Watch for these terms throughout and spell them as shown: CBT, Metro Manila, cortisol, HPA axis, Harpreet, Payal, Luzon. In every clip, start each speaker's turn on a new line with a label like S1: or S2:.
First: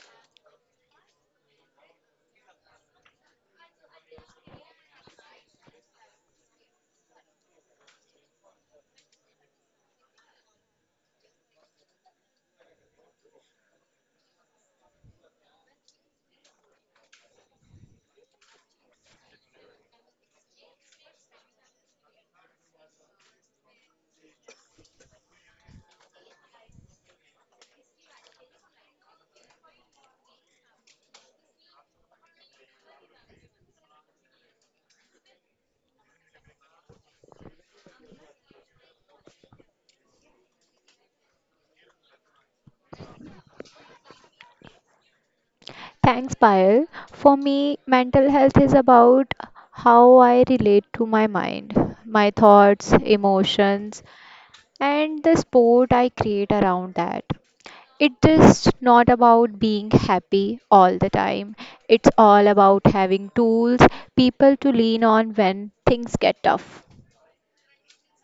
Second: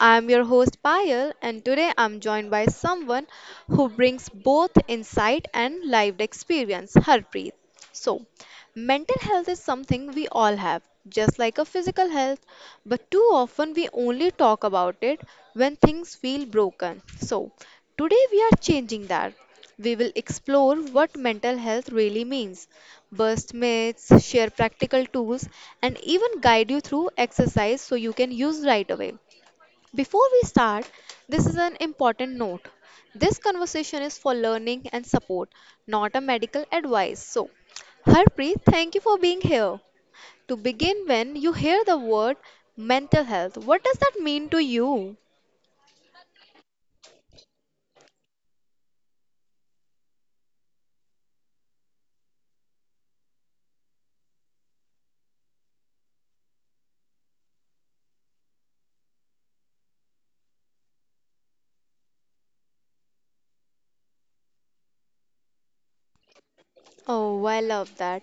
S1: I am your host Payal and today I'm joined by someone who brings both insight and lived experience, Harpreet. So, mental health is something we all have, just like a physical health, but too often we only talk about it when things feel broken. Today we are changing that. We will explore what mental health really means, burst myths, share practical tools, and even guide you through exercise so you can use right away. Before we start, this is an important note. This conversation is for learning and support, not a medical advice. So, Harpreet, thank you for being here. To begin, when you hear the word mental health, what does that mean to you?
S2: Thanks, Payal. For me, mental health is about how I relate to my mind, my thoughts, emotions, and the sport I create around that. It's just not about being happy all the time. It's all about having tools, people to lean on when things get tough.
S1: Oh, I love that.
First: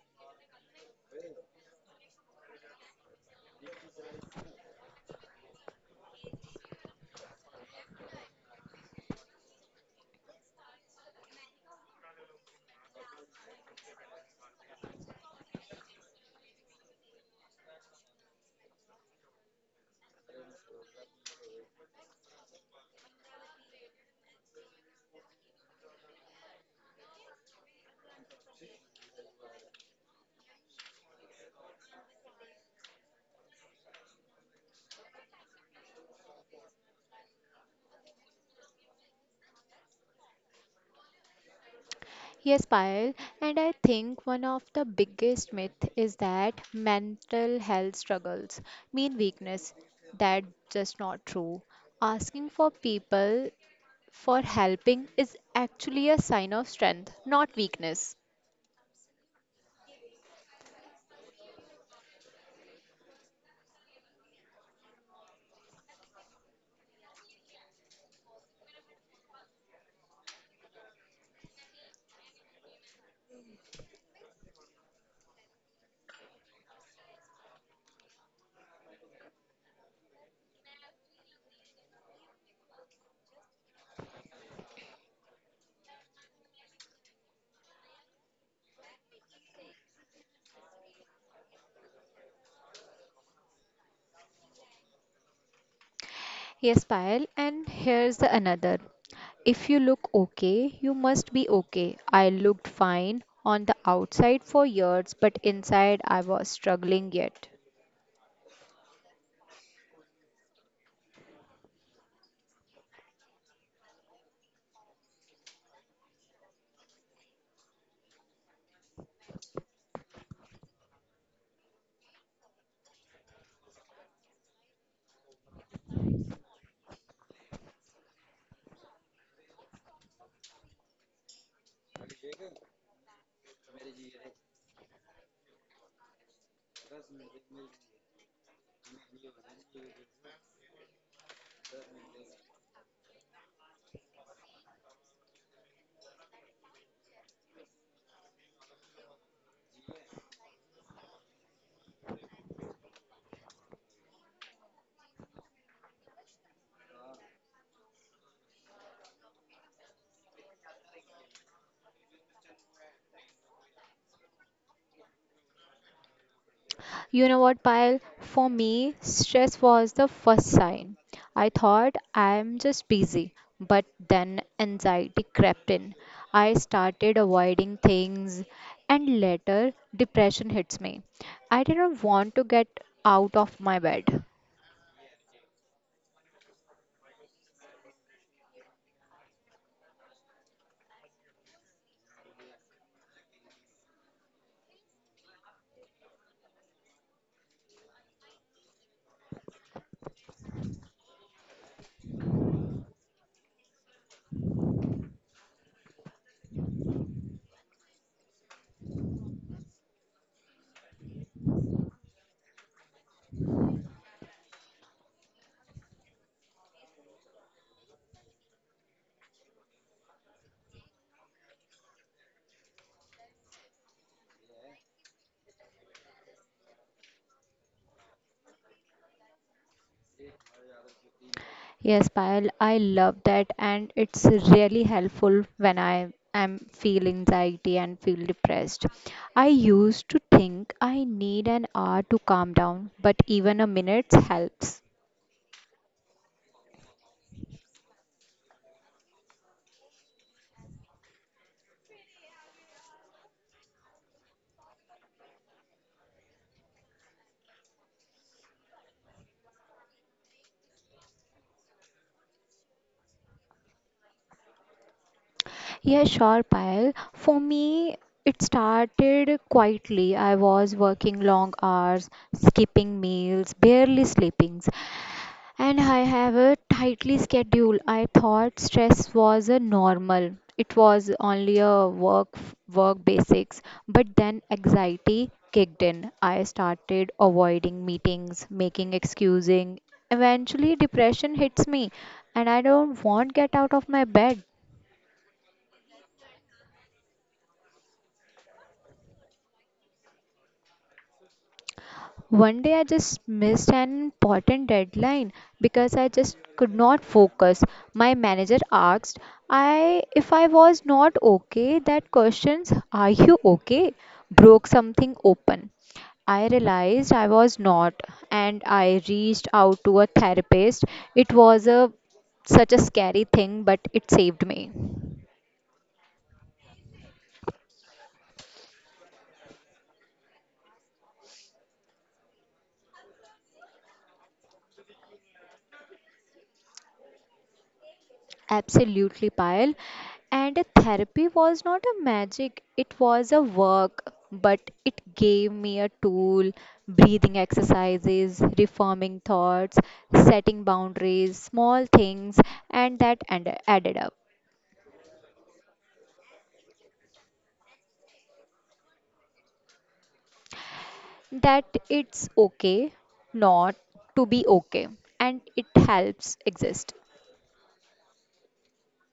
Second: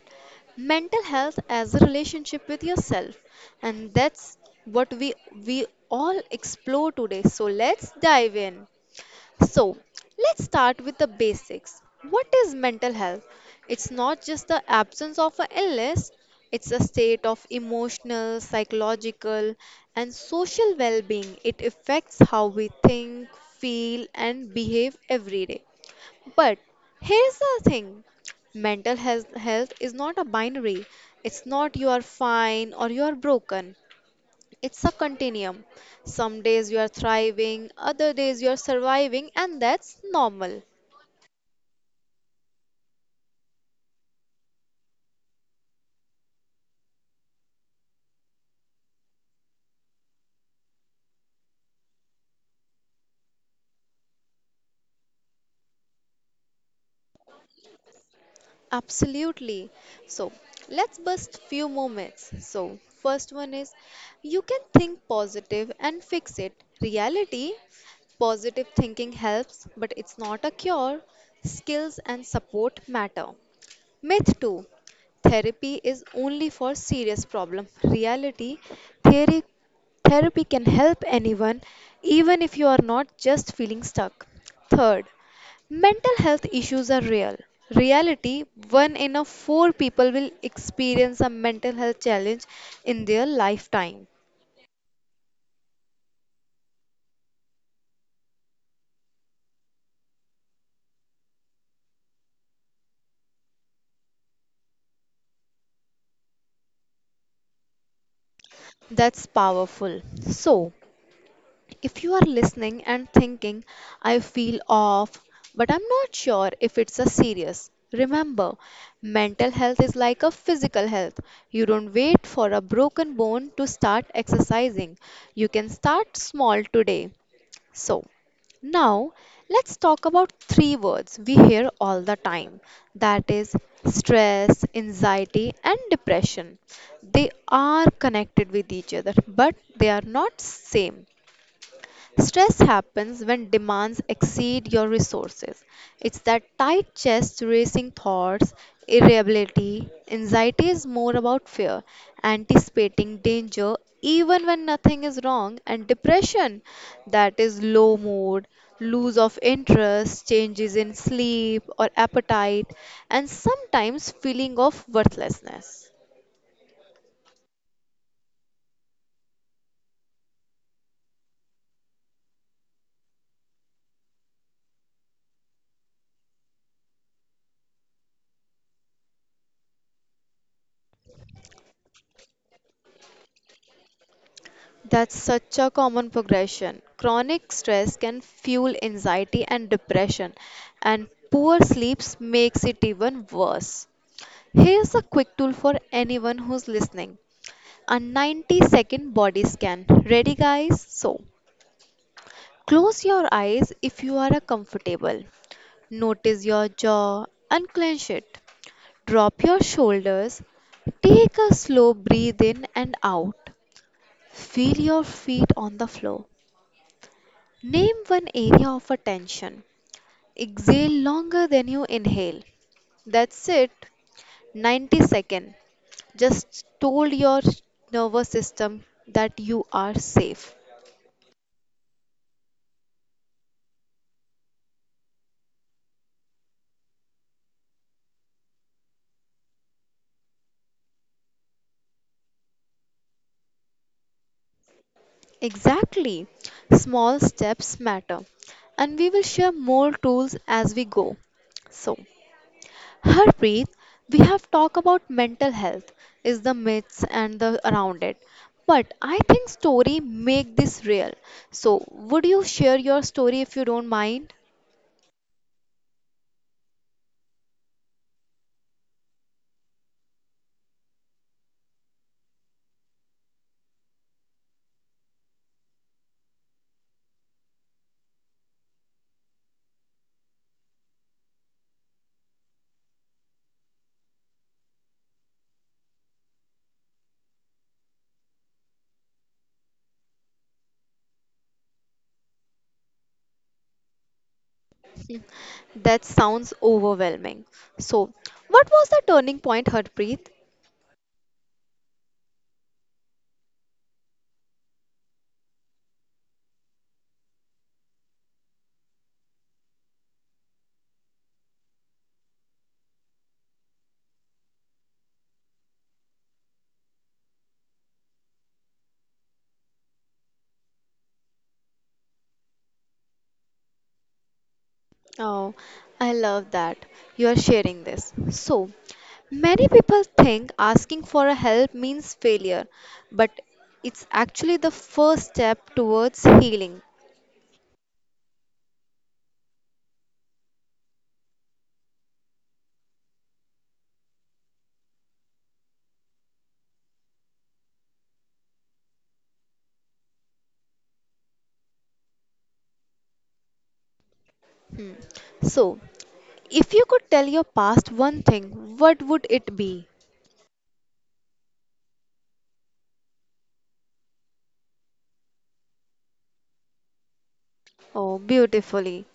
S1: Mental health as a relationship with yourself. And that's what we all explore today. So, let's dive in. So, let's start with the basics. What is mental health? It's not just the absence of an illness, it's a state of emotional, psychological, and social well being. It affects how we think, feel, and behave every day. But here's the thing mental health is not a binary, it's not you are fine or you are broken. It's a continuum. Some days you are thriving, other days you are surviving, and that's normal.
S2: Yes, Payal, and I think one of the biggest myth is that mental health struggles mean weakness. That's just not true. Asking for people for helping is actually a sign of strength, not weakness.
S1: Absolutely. So, let's bust few moments. So, first one is you can think positive and fix it. Reality, positive thinking helps, but it's not a cure. Skills and support matter. Myth 2, therapy is only for serious problem. Reality theory, therapy can help anyone, even if you are not just feeling stuck. Third, mental health issues are real. Reality one in a four people will experience a mental health challenge in their lifetime.
S2: Yes, Payal, and here's the another. If you look okay, you must be okay. I looked fine on the outside for years, but inside I was struggling yet.
S1: That's powerful. So, if you are listening and thinking, I feel off, but I'm not sure if it's a serious, remember, mental health is like a physical health. You don't wait for a broken bone to start exercising. You can start small today. So, now let's talk about three words we hear all the time, that is, stress, anxiety, and depression. They are connected with each other, but they are not same. Stress happens when demands exceed your resources. It's that tight chest, racing thoughts, irritability. Anxiety is more about fear, anticipating danger even when nothing is wrong, and depression that is low mood, lose of interest, changes in sleep or appetite, and sometimes feeling of worthlessness.
S2: You know what, Payal? For me, stress was the first sign. I thought I'm just busy, but then anxiety crept in. I started avoiding things, and later, depression hits me. I didn't want to get out of my bed.
S1: That's such a common progression. Chronic stress can fuel anxiety and depression, and poor sleep makes it even worse. Here's a quick tool for anyone who's listening, a 90-second body scan. Ready, guys? So, close your eyes if you are comfortable. Notice your jaw, unclench it, drop your shoulders, take a slow breathe in and out. Feel your feet on the floor. Name one area of attention. Exhale longer than you inhale. That's it. 90 second. Just told your nervous system that you are safe.
S2: Yes, Payal, I love that, and it's really helpful when I am feel anxiety and feel depressed. I used to think I need an hour to calm down, but even a minute helps.
S1: Exactly. Small steps matter. And we will share more tools as we go. So, Harpreet, we have talked about mental health, is the myths and the around it. But I think story make this real. So would you share your story if you don't mind?
S2: Yeah, sure, Payal. For me, it started quietly. I was working long hours, skipping meals, barely sleeping. And I have a tightly schedule. I thought stress was a normal. It was only a work basics. But then anxiety kicked in. I started avoiding meetings, making excusing. Eventually depression hits me and I don't want get out of my bed.
S1: Hmm. That sounds overwhelming. So what was the turning point, Harpreet?
S2: One day I just missed an important deadline because I just could not focus. My manager asked I if I was not okay, that questions are you okay broke something open. I realized I was not and I reached out to a therapist. It was a such a scary thing but it saved me.
S1: Oh, I love that you are sharing this. So, many people think asking for a help means failure, but it's actually the first step towards healing.
S2: Absolutely, Payal. And therapy was not a magic, it was a work, but it gave me a tool, breathing exercises, reforming thoughts, setting boundaries, small things, and that and added up.
S1: Hmm. So, if you could tell your past one thing, what would it be?
S2: That it's okay not to be okay, and it helps exist.
S1: Oh, beautifully.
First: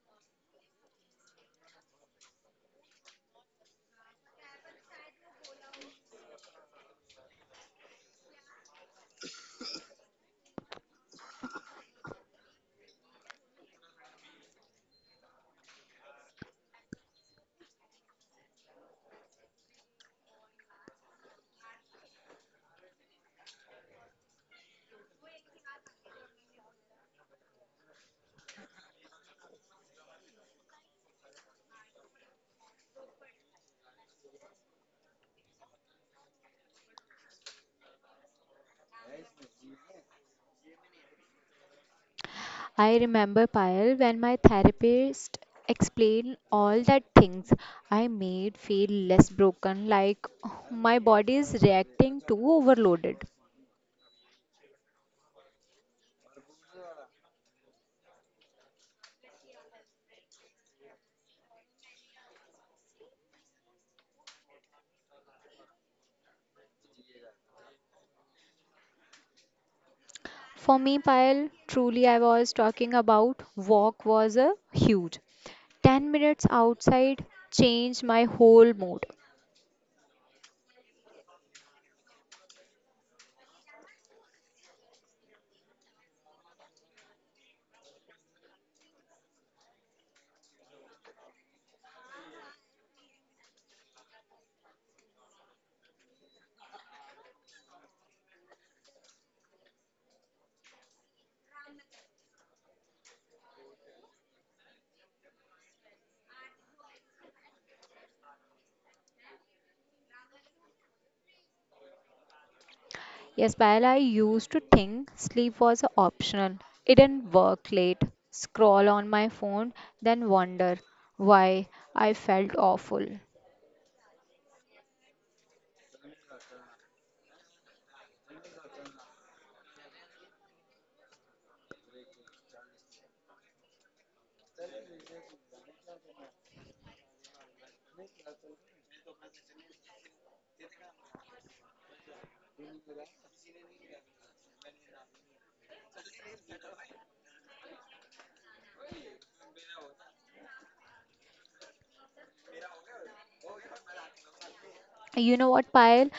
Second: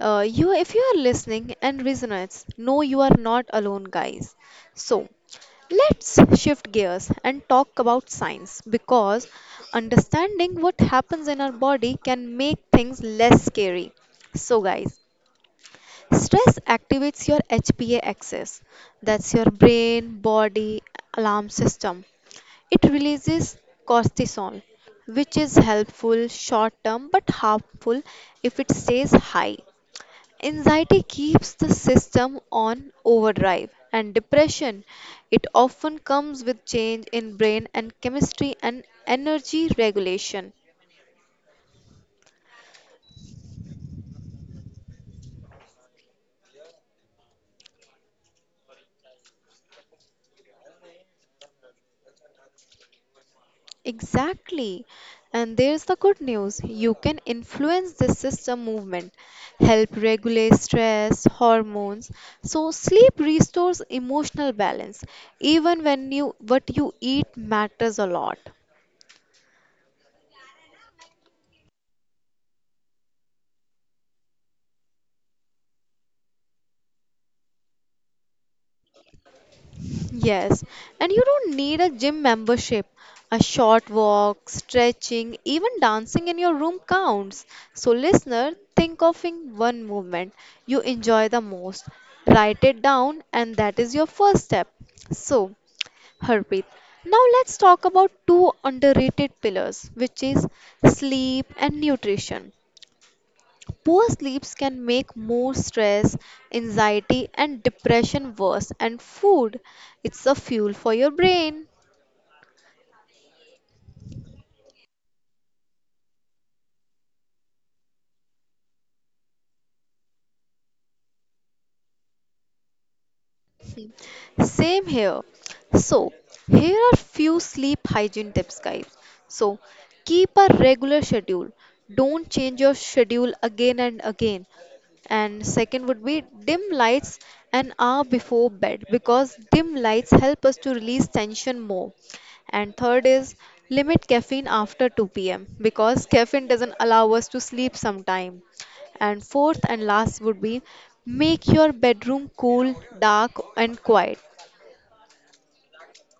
S1: You, if you are listening and resonates, no, you are not alone, guys. So, let's shift gears and talk about science because understanding what happens in our body can make things less scary. So, guys, stress activates your HPA axis. That's your brain body alarm system. It releases cortisol, which is helpful short term but harmful if it stays high. Anxiety keeps the system on overdrive, and depression it often comes with change in brain and chemistry and energy regulation.
S2: I remember, Payal, when my therapist explained all that things, I made feel less broken, like my body is reacting too overloaded.
S1: Exactly. And there's the good news. You can influence this system movement, help regulate stress, hormones. So sleep restores emotional balance. Even when you what you eat matters a lot.
S2: For me, Payal, truly I was talking about walk was a huge. 10 minutes outside changed my whole mood.
S1: Yes, and you don't need a gym membership. A short walk, stretching, even dancing in your room counts. So, listener, think of in one movement you enjoy the most. Write it down, and that is your first step. So, Harpreet, now let's talk about two underrated pillars, which is sleep and nutrition. Poor sleeps can make more stress, anxiety, and depression worse, and food, it's a fuel for your brain.
S2: Yes, Payal, I used to think sleep was optional. It didn't work late, scroll on my phone, then wonder why I felt awful.
S1: Same here. So, here are few sleep hygiene tips, guys. So, keep a regular schedule. Don't change your schedule again and again. And second would be dim lights an hour before bed because dim lights help us to release tension more. And third is limit caffeine after 2 p.m. because caffeine doesn't allow us to sleep sometime. And fourth and last would be make your bedroom cool, dark, and quiet.
S2: You know what, Payal?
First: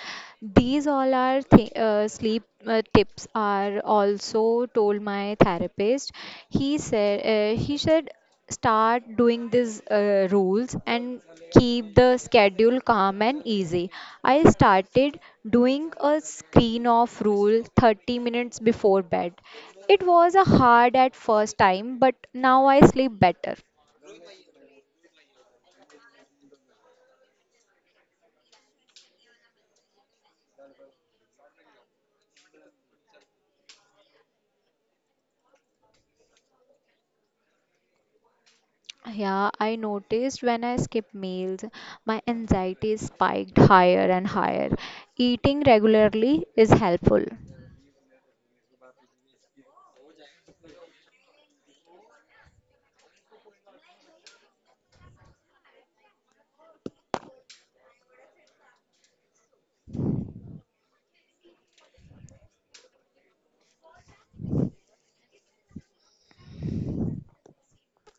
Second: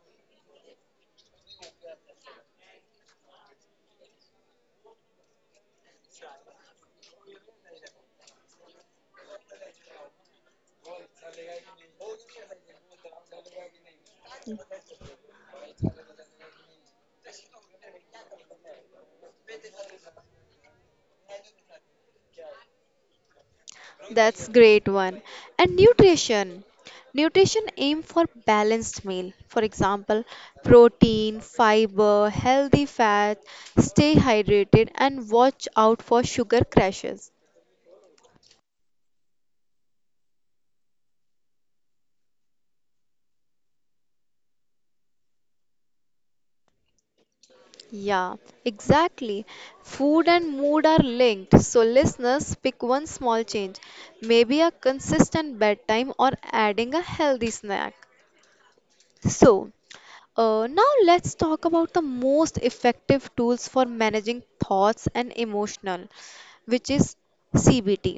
S2: These all are th sleep tips are also told my therapist. He said start doing these rules and keep the schedule calm and easy. I started doing a screen off rule 30 minutes before bed. It was a hard at first time, but now I sleep better.
S1: That's great one. And nutrition. Nutrition aim for balanced meal. For example, protein, fiber, healthy fat, stay hydrated and watch out for sugar crashes.
S2: Yeah, I noticed when I skip meals, my anxiety spiked higher and higher. Eating regularly is helpful.
S1: Yeah, exactly. Food and mood are linked. So listeners pick one small change, maybe a consistent bedtime or adding a healthy snack. So, now let's talk about the most effective tools for managing thoughts and emotional, which is CBT.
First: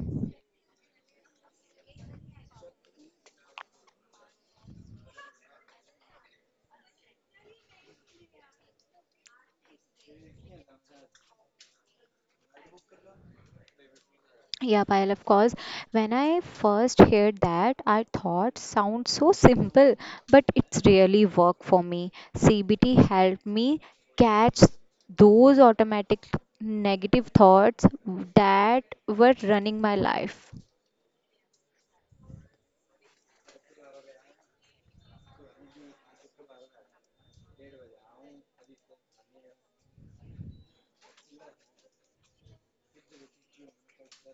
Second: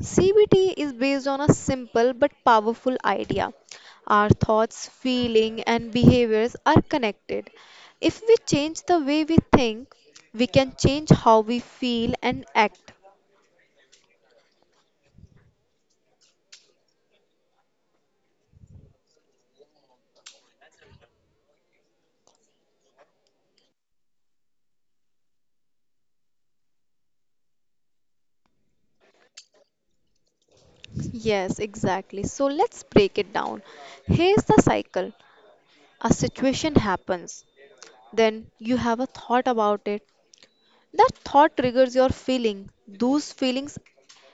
S1: CBT is based on a simple but powerful idea. Our thoughts, feeling and behaviors are connected. If we change the way we think, we can change how we feel and act.
S2: Yeah, Payal, of course. When I first heard that, I thought sounds so simple, but it's really worked for me. CBT helped me catch those automatic negative thoughts that were running my life.
S1: Yes, exactly. So let's break it down. Here's the cycle. A situation happens, then you have a thought about it. That thought triggers your feeling. Those feelings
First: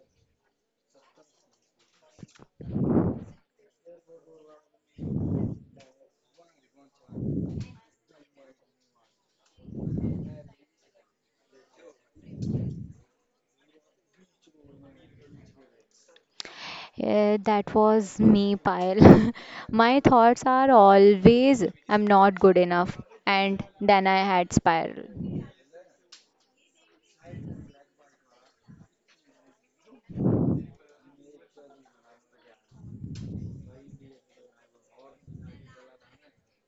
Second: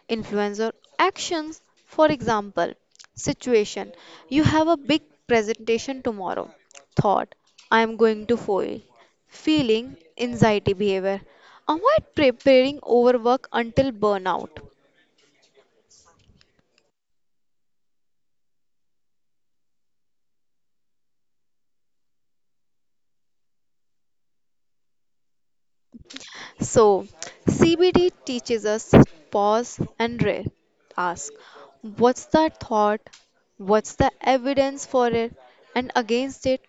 S1: influence your actions. For example, situation. You have a big presentation tomorrow. Thought, I am going to fail. Feeling, anxiety behavior. Avoid preparing overwork until burnout.
S2: Yeah, that was me, Payal. My thoughts are always, I'm not good enough. And then I had spiral.
S1: So, CBD teaches us pause and ask what's the thought, what's the evidence for it, and against it.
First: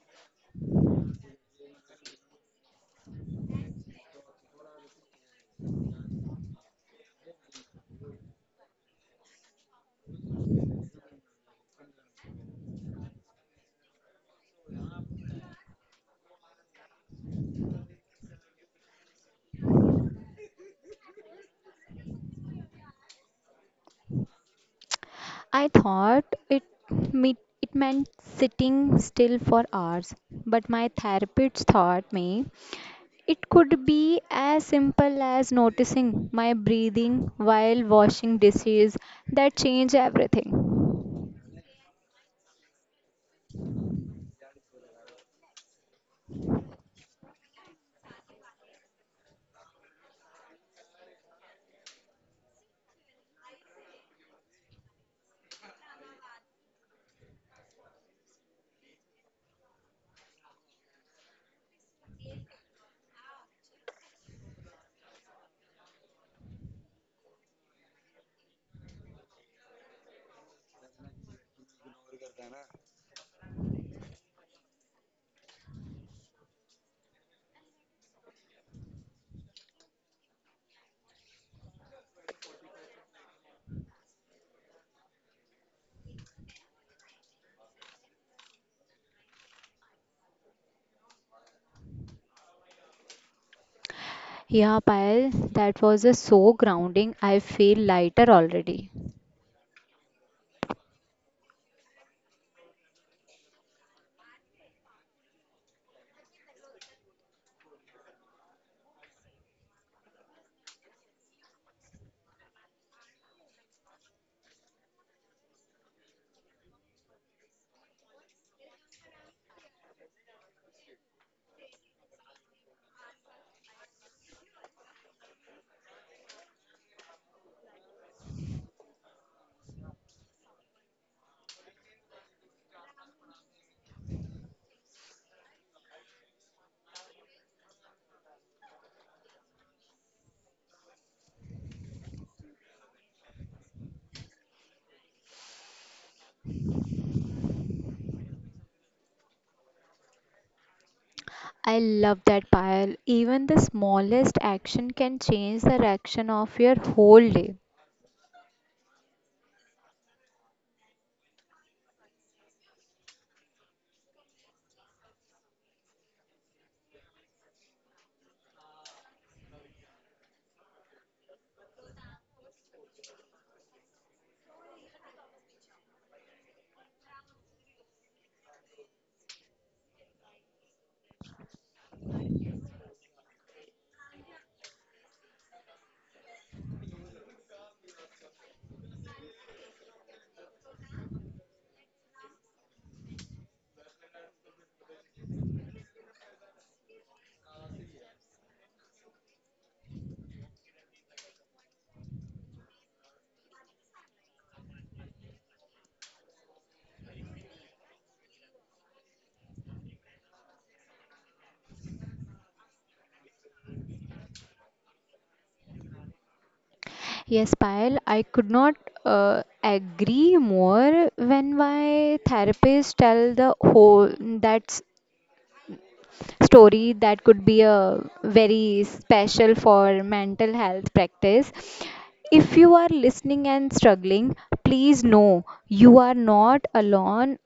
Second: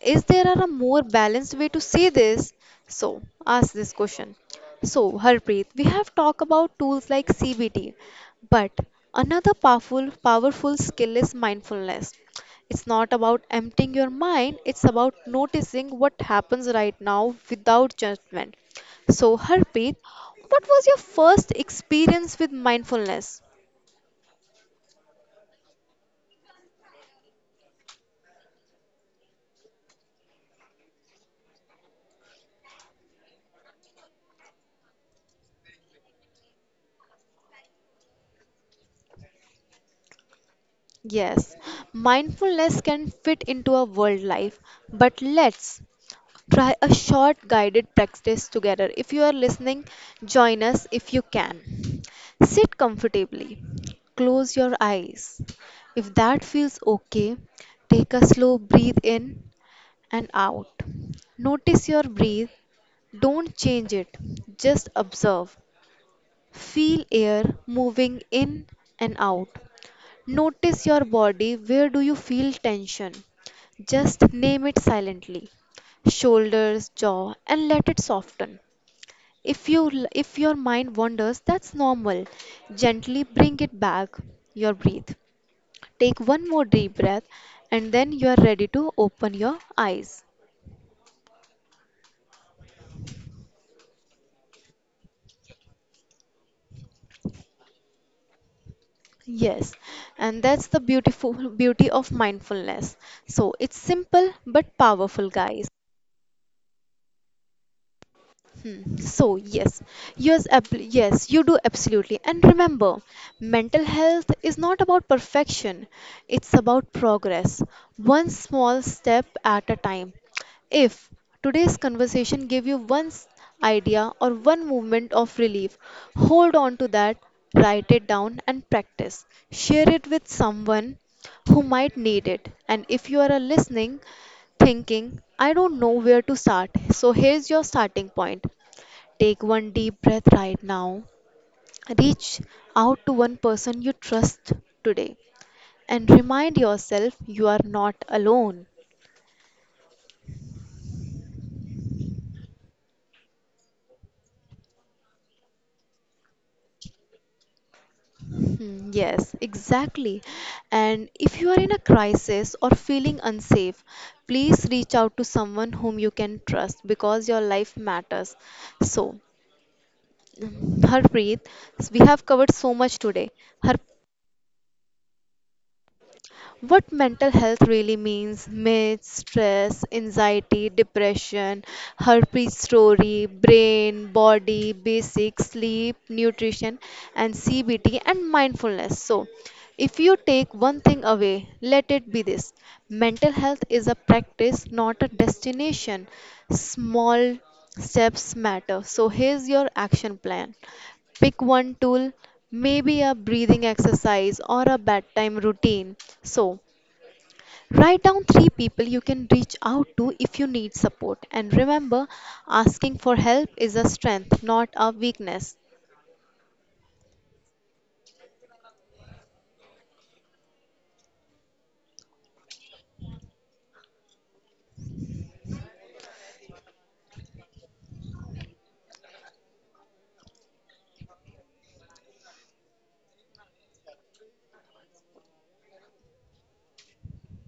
S1: Is there a more balanced way to say this? So, ask this question. So, Harpreet, we have talked about tools like CBT, but another powerful skill is mindfulness. It's not about emptying your mind, it's about noticing what happens right now without judgment. So, Harpreet, what was your first experience with mindfulness?
S2: I thought it me it meant sitting still for hours, but my therapist taught me it could be as simple as noticing my breathing while washing dishes that changed everything.
S1: Yes, mindfulness can fit into our world life, but let's try a short guided practice together. If you are listening, join us if you can. Sit comfortably, close your eyes. If that feels okay, take a slow breathe in and out. Notice your breathe, don't change it, just observe. Feel air moving in and out. Notice your body. Where do you feel tension? Just name it silently. Shoulders, jaw, and let it soften. If you if your mind wanders, that's normal. Gently bring it back. Your breath. Take one more deep breath and then you are ready to open your eyes.
S2: Yeah, Payal, that was a so grounding. I feel lighter already.
S1: Yes, and that's the beautiful beauty of mindfulness. So it's simple but powerful, guys. Hmm. So, yes, yes, ab- yes, you do absolutely. And remember, mental health is not about perfection, it's about progress, one small step at a time. If today's conversation gave you one idea or one movement of relief, hold on to that, write it down, and practice. Share it with someone who might need it. And if you are a listening, thinking, I don't know where to start, so here's your starting point. Take one deep breath right now. Reach out to one person you trust today and remind yourself you are not alone.
S2: I love that pile. Even the smallest action can change the direction of your whole day.
S1: Hmm. Yes, exactly. And if you are in a crisis or feeling unsafe, please reach out to someone whom you can trust because your life matters. So, Harpreet, we have covered so much today. Harpreet, what mental health really means myths, stress, anxiety, depression, herpes story, brain, body, basic sleep, nutrition, and CBT and mindfulness. So, if you take one thing away, let it be this mental health is a practice, not a destination. Small steps matter. So, here's your action plan pick one tool maybe a breathing exercise or a bedtime routine so write down three people you can reach out to if you need support. And remember, asking for help is a strength, not a weakness.
S2: Yes, Payal, I could not agree more when my therapist tell the whole that s- story that could be a very special for mental health practice. If you are listening and struggling, please know you are not alone,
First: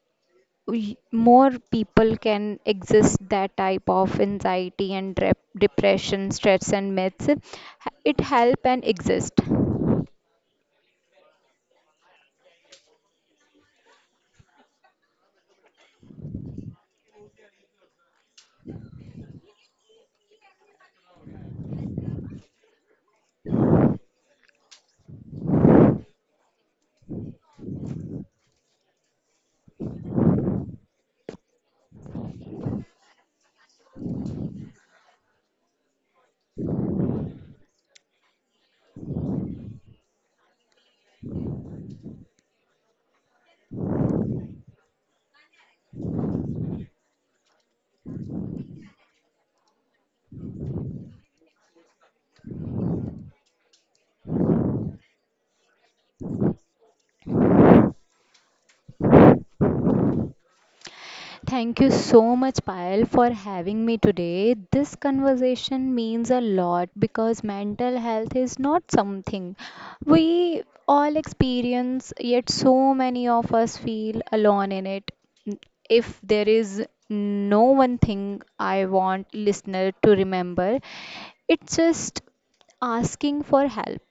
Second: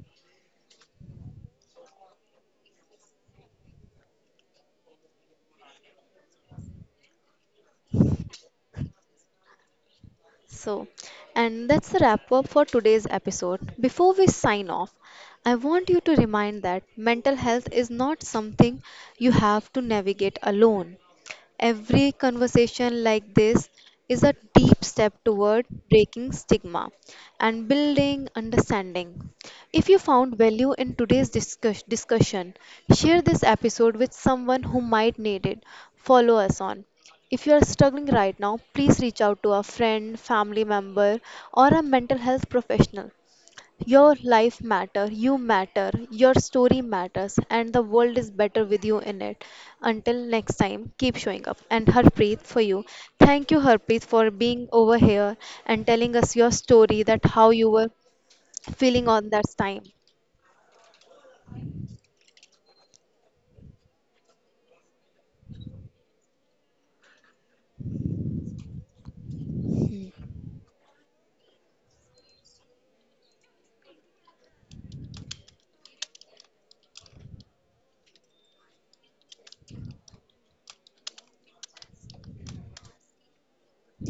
S2: more people can exist that type of anxiety and depression, stress and myths, it help and exist.
S1: So, and that's the wrap up for today's episode. Before we sign off, I want you to remind that mental health is not something you have to navigate alone. Every conversation like this is a deep step toward breaking stigma and building understanding. If you found value in today's discussion, share this episode with someone who might need it. Follow us on. If you are struggling right now, please reach out to a friend, family member, or a mental health professional. Your life matter, you matter, your story matters, and the world is better with you in it. Until next time, keep showing up. And Harpreet, for you, thank you, Harpreet, for being over here and telling us your story that how you were feeling on that time.
S2: Thank you so much, Payal, for having me today. This conversation means a lot because mental health is not something we all experience, yet, so many of us feel alone in it. If there is no one thing I want listener to remember, it's just asking for help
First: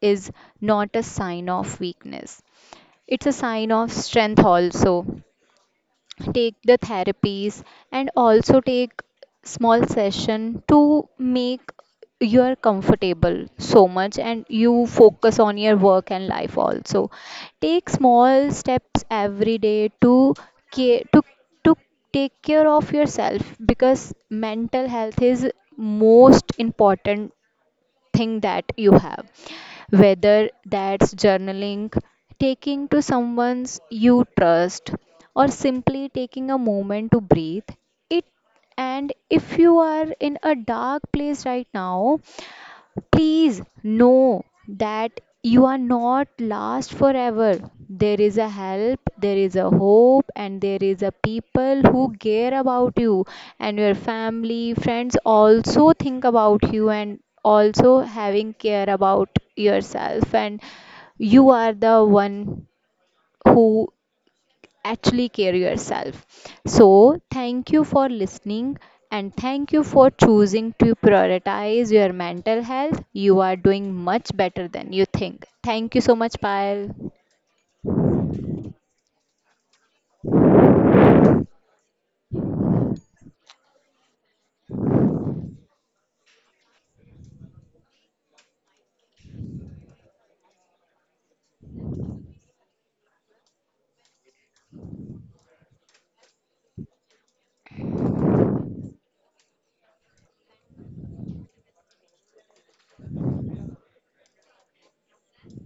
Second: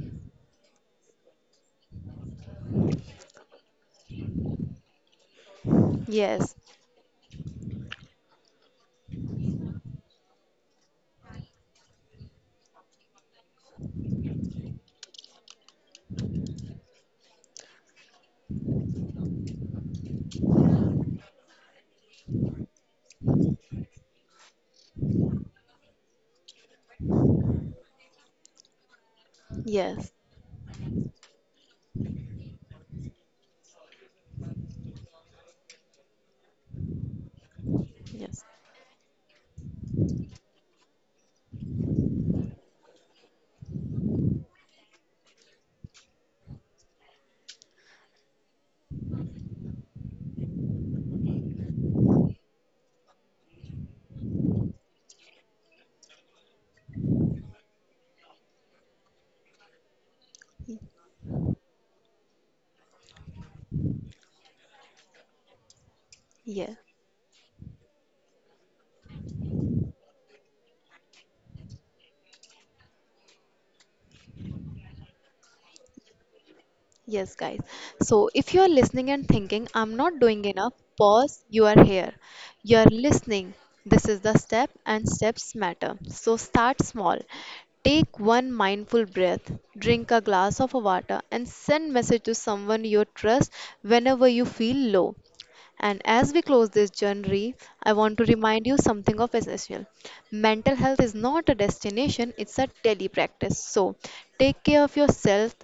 S2: is not a sign of weakness. It's a sign of strength also. Take
S1: Yes,
S2: the therapies and also take small session to make you are comfortable so much and you focus on your work and life also. Take small steps every day to care, to take care of yourself because mental health is most important thing that you have,
S1: yes,
S2: whether that's journaling, taking to someone's you trust, or simply taking a moment to breathe it.
S1: yes,
S2: And if you are in a dark place right now, please know that you are not lost forever. There is a help, there is a hope, and there is a people who care about you, and your family, friends also think about you, and also having care about yourself. And you are the one who actually care yourself.
S1: yes.
S2: So, thank you for listening and thank you for choosing to prioritize your mental health. You are doing much better than you think. Thank you so much, Payal.
S1: Yes, guys. So if you are listening and thinking, I'm not doing enough, pause, you are here. You are listening. This is the step, and steps matter. So start small. Take one mindful breath, drink a glass of water, and send message to someone you trust whenever you feel low. And as we close this journey, I want to remind you something of essential. Mental health is not a destination, it's a daily practice. So take care of yourself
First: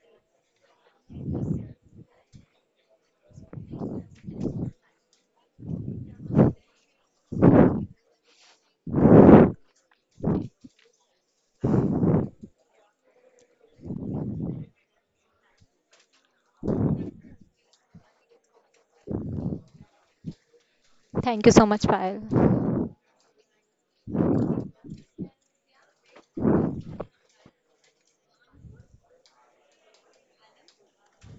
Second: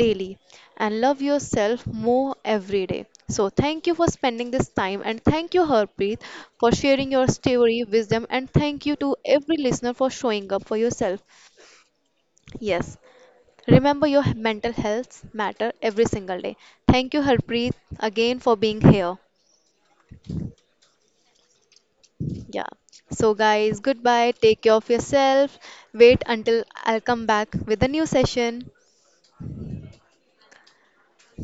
S1: daily and love yourself more every day. So, thank you for spending this time, and thank you, Harpreet, for sharing your story, wisdom, and thank you to every listener for showing up for yourself. Yes, remember your mental health matter every single day. Thank you, Harpreet, again for being here.
S2: Thank you so much,
S1: Yeah.
S2: Payal.
S1: So, guys, goodbye. Take care of yourself. Wait until I'll come back with a new session.